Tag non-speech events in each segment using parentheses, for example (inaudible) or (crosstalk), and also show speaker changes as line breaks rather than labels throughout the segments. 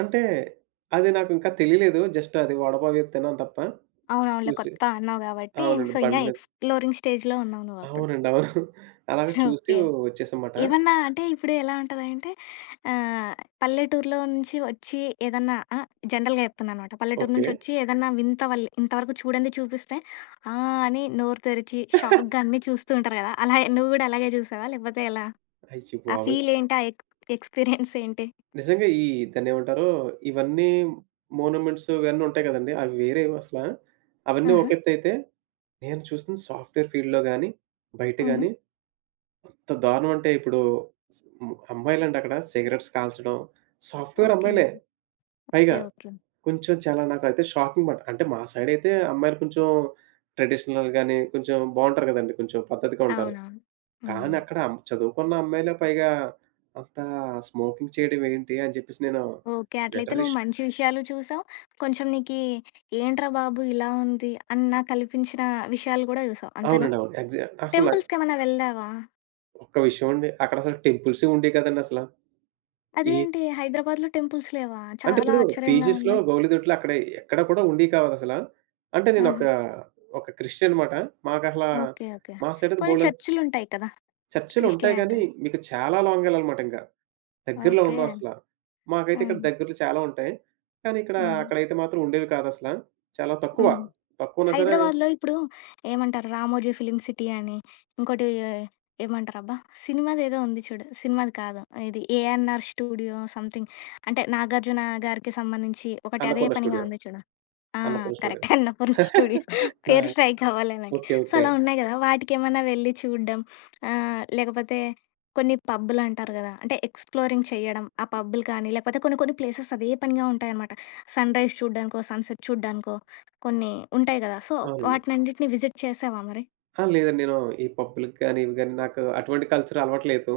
అంటే అది నాకు ఇంకా తెలియలేదు. జస్ట్ అది వడపావు ఏదో తిన్నాను తప్ప.
అవునవునులే.
చూసి
కొత్త అన్నావు గాబట్టి
అవునండి.
సో ఇంగా
బండి మీద.
ఎక్స్‌ప్లోరింగ్ స్టేజ్‌లో ఉన్నావు నువ్వప్పుడు.
అవునండి. అవును. (chuckles) అలాగే
(chuckles)
చూసి
ఓకే.
వచ్చేసాన్నమాట.
ఏమన్నా అంటే ఇప్పుడు ఎలా ఉంటదంటే ఆహ్, పల్లెటూరులో నుంచి వచ్చి ఏదన్నా ఆహ్, జనరల్‌గా జెప్తున్నా అనమాట. పల్లెటూరు
ఓకే.
నుంచి వచ్చి ఏదన్నా వింత వాల్ ఇంతవరకు చూడండి చూపిస్తే ఆహ్, అని నోరు తెరిచి షాక్‌గా
(chuckles)
అన్నీ చూస్తూ ఉంటారు గదా! అలాగే నువ్వు గూడా అలాగే చూసావా లేకపోతే ఎలా? ఆ
అయ్యబాబోయి!
ఫీల్ ఏంటి? ఆ ఎక్ ఎక్స్‌పీరియన్స్ (chuckles) ఏంటి?
నిజంగా. ఈ దాన్నేమంటారు? ఇవన్నీ మోనోమేంట్స్ ఇవన్నీ ఉంటాయి గదండీ! అవి వేరేవి అసల అవన్నీ
ఆహా!
ఒకెత్తయితే, నేను చూసిన సాఫ్ట్‌వేర్ ఫీల్డ్‌లో గాని, బయట గాని.
హుహు.
ఎంత దారుణం అంటే ఇప్పుడు హ్మ్. అమ్మాయిలండక్కడ సిగరెట్స్ కాల్చడం సాఫ్ట్‌వేర్
ఓకే.
అమ్మాయిలే. పైగా.
ఓకే. ఓకే.
కొంచెం చాలా నాకైతే షాకింగ్ బట్ అంటే మా సైడ్ అయితే అమ్మాయిలు కొంచెం ట్రెడిషనల్ గాని కొంచెం బావుంటారు గదండీ. కొంచెం పద్ధతిగా ఉంటారు.
అవునవును.
కానీ
హ్మ్.
అక్కడ అం చదువుకున్న అమ్మాయిలే పైగా అంతా స్మోకింగ్ చేయడం ఏంటి? అని చెప్పేసి నేను
ఓకే. అట్లయితే
లటరల్లీ
నువ్వు
ష్
మంచి విషయాలు చూసావు కొంచెం నీకీ ఏంట్రా బాబు ఇలా ఉంది! అన్న కల్పించిన విషయాలు గూడా చూసావు అంతేనా?
అవునండి. అవును. ఎగ్సా అసల నాక్
టెంపుల్స్‌కేమైనా వెళ్ళావా?
ఒక్క విషయం అండి. అక్కడ అసల టెంపుల్సే ఉండేయి కాదండసల. ఈ
అదేంటి హైదరాబాద్‌లో టెంపుల్స్ లేవా?
అంటే
చాలా
ఇప్పుడు
ఆశ్చర్యంగా
పీజీస్‌లో
ఉంది.
గౌలిదొట్లు అక్కడ ఎక్కడ కూడా ఉండేయి కాదసల. అంటే నేను ఒక
ఆహా!
ఒక క్రిస్టియన్ మాట. మాకసలా
ఓకే. ఓకే.
మా సైడ్ అయితే
పోనీ
బోల్‌‌డన్
చర్చ్‌లుంటాయి కదా!
చర్చ్‌లు ఉంటాయి
క్రిస్టియన్ అయితే.
గానీ మీకు చాలా లాంగ్ యెళ్ళాలనమాట ఇంగ. దగ్గరలో
ఓకే.
ఉండవసల. మాకైతే ఇక్కడ
హుహు.
దగ్గర్లో చాలా ఉంటాయి. కానీ ఇక్కడ
హ్మ్.
అక్కడైతే మాత్రం ఉండేవి కాదసల. చాలా తక్కువ.
హ్మ్.
తక్కువున్నా సరే
హైదరాబాద్‌లో ఇప్పుడు ఏమంటారు 'రామోజీ ఫిల్మ్ సిటీ' అని, ఇంకోటి ఏ ఏమంటారబ్బా? సినిమాదేదో ఉంది చూడు. సినిమాది కాదు ఇది 'ఏఎన్ఆర్ స్టూడియో' సమ్‌థింగ్ అంటే 'నాగార్జున' గారికి సంబంధించి ఒకటి అదే
'అన్నపూర్ణ
పనిగా
స్టూడియో'.
ఉంది చూడు. ఆ!
'Annapurna studio'.
Correct. 'Annapurna studio'.
(chuckles) ఆ!
పేరు స్ట్రైక్ అవ్వలే నాకి.
ఓకే.
So
okay.
అలా ఉన్నాయి గదా! వాటికేమన్నా వెళ్లి చూడడం. ఆహ్, లేకపోతే కొన్ని పబ్బులంటారు గదా! అంటే ఎక్స్‌ప్లోరింగ్ చేయడం. ఆ పబ్బులు కానీ లేకపోతే కొన్ని కొన్ని ప్లేసెస్ అదే పనిగా ఉంటాయన్నమాట. సన్‌రైజ్ చూడ్డానికో, సన్‌సెట్ చూడ్డానికో కొన్ని ఉంటాయి గదా! సో
అవునండి.
వాటినన్నిటిని విజిట్ చేశావా మరి?
ఆ! లేదండి. నేను ఈ పబ్‌లకి గాని, ఇవి గాని నాకు అటువంటి కల్చర్ అలవాటు లేదు.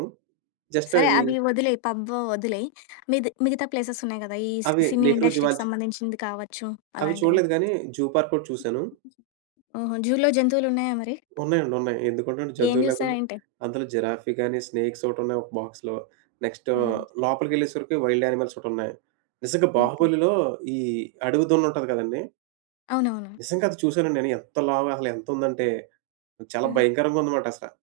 జస్ట్
సరే.
అవి
అవి వదిలేయి. పబ్ అవొదిలేయి. మిది మిగతా ప్లేసెస్ ఉన్నాయి కదా! ఈ సి
అవి
సినీ
నెహ్రూ
ఇండస్ట్రీకి
జువాలజీ
సంబంధించింది కావచ్చు.
అవి
అలాంటివి.
చూడలేదు గానీ జూ పార్క్ ఒకటి చూసాను.
ఓహో! జూలో జంతువులున్నాయా మరి?
ఉన్నాయండి. ఉన్నాయి. ఎందుకుండవండి?
ఏం
జంతువు లేకుండా.
చూసారెంటి?
అందులో జిరాఫీ గాని స్నేక్స్ ఒకటి ఉన్నాయి ఒక బాక్స్‌లో. నెక్స్ట్
ఆహా!
లోపలికెళ్ళేసరికి వైల్డ్ యానిమల్స్ ఒకటి ఉన్నాయి. నిజంగా
ఓకే.
బాహుబలిలో ఈ అడవి దున్న ఉంటది కదండీ!
అవునవును.
నిజంగా అది చూసాను. నేను ఎంత లావు అసలు ఎంతుందంటే చాలా
ఆ!
భయంకరంగా ఉంది మాట అసల.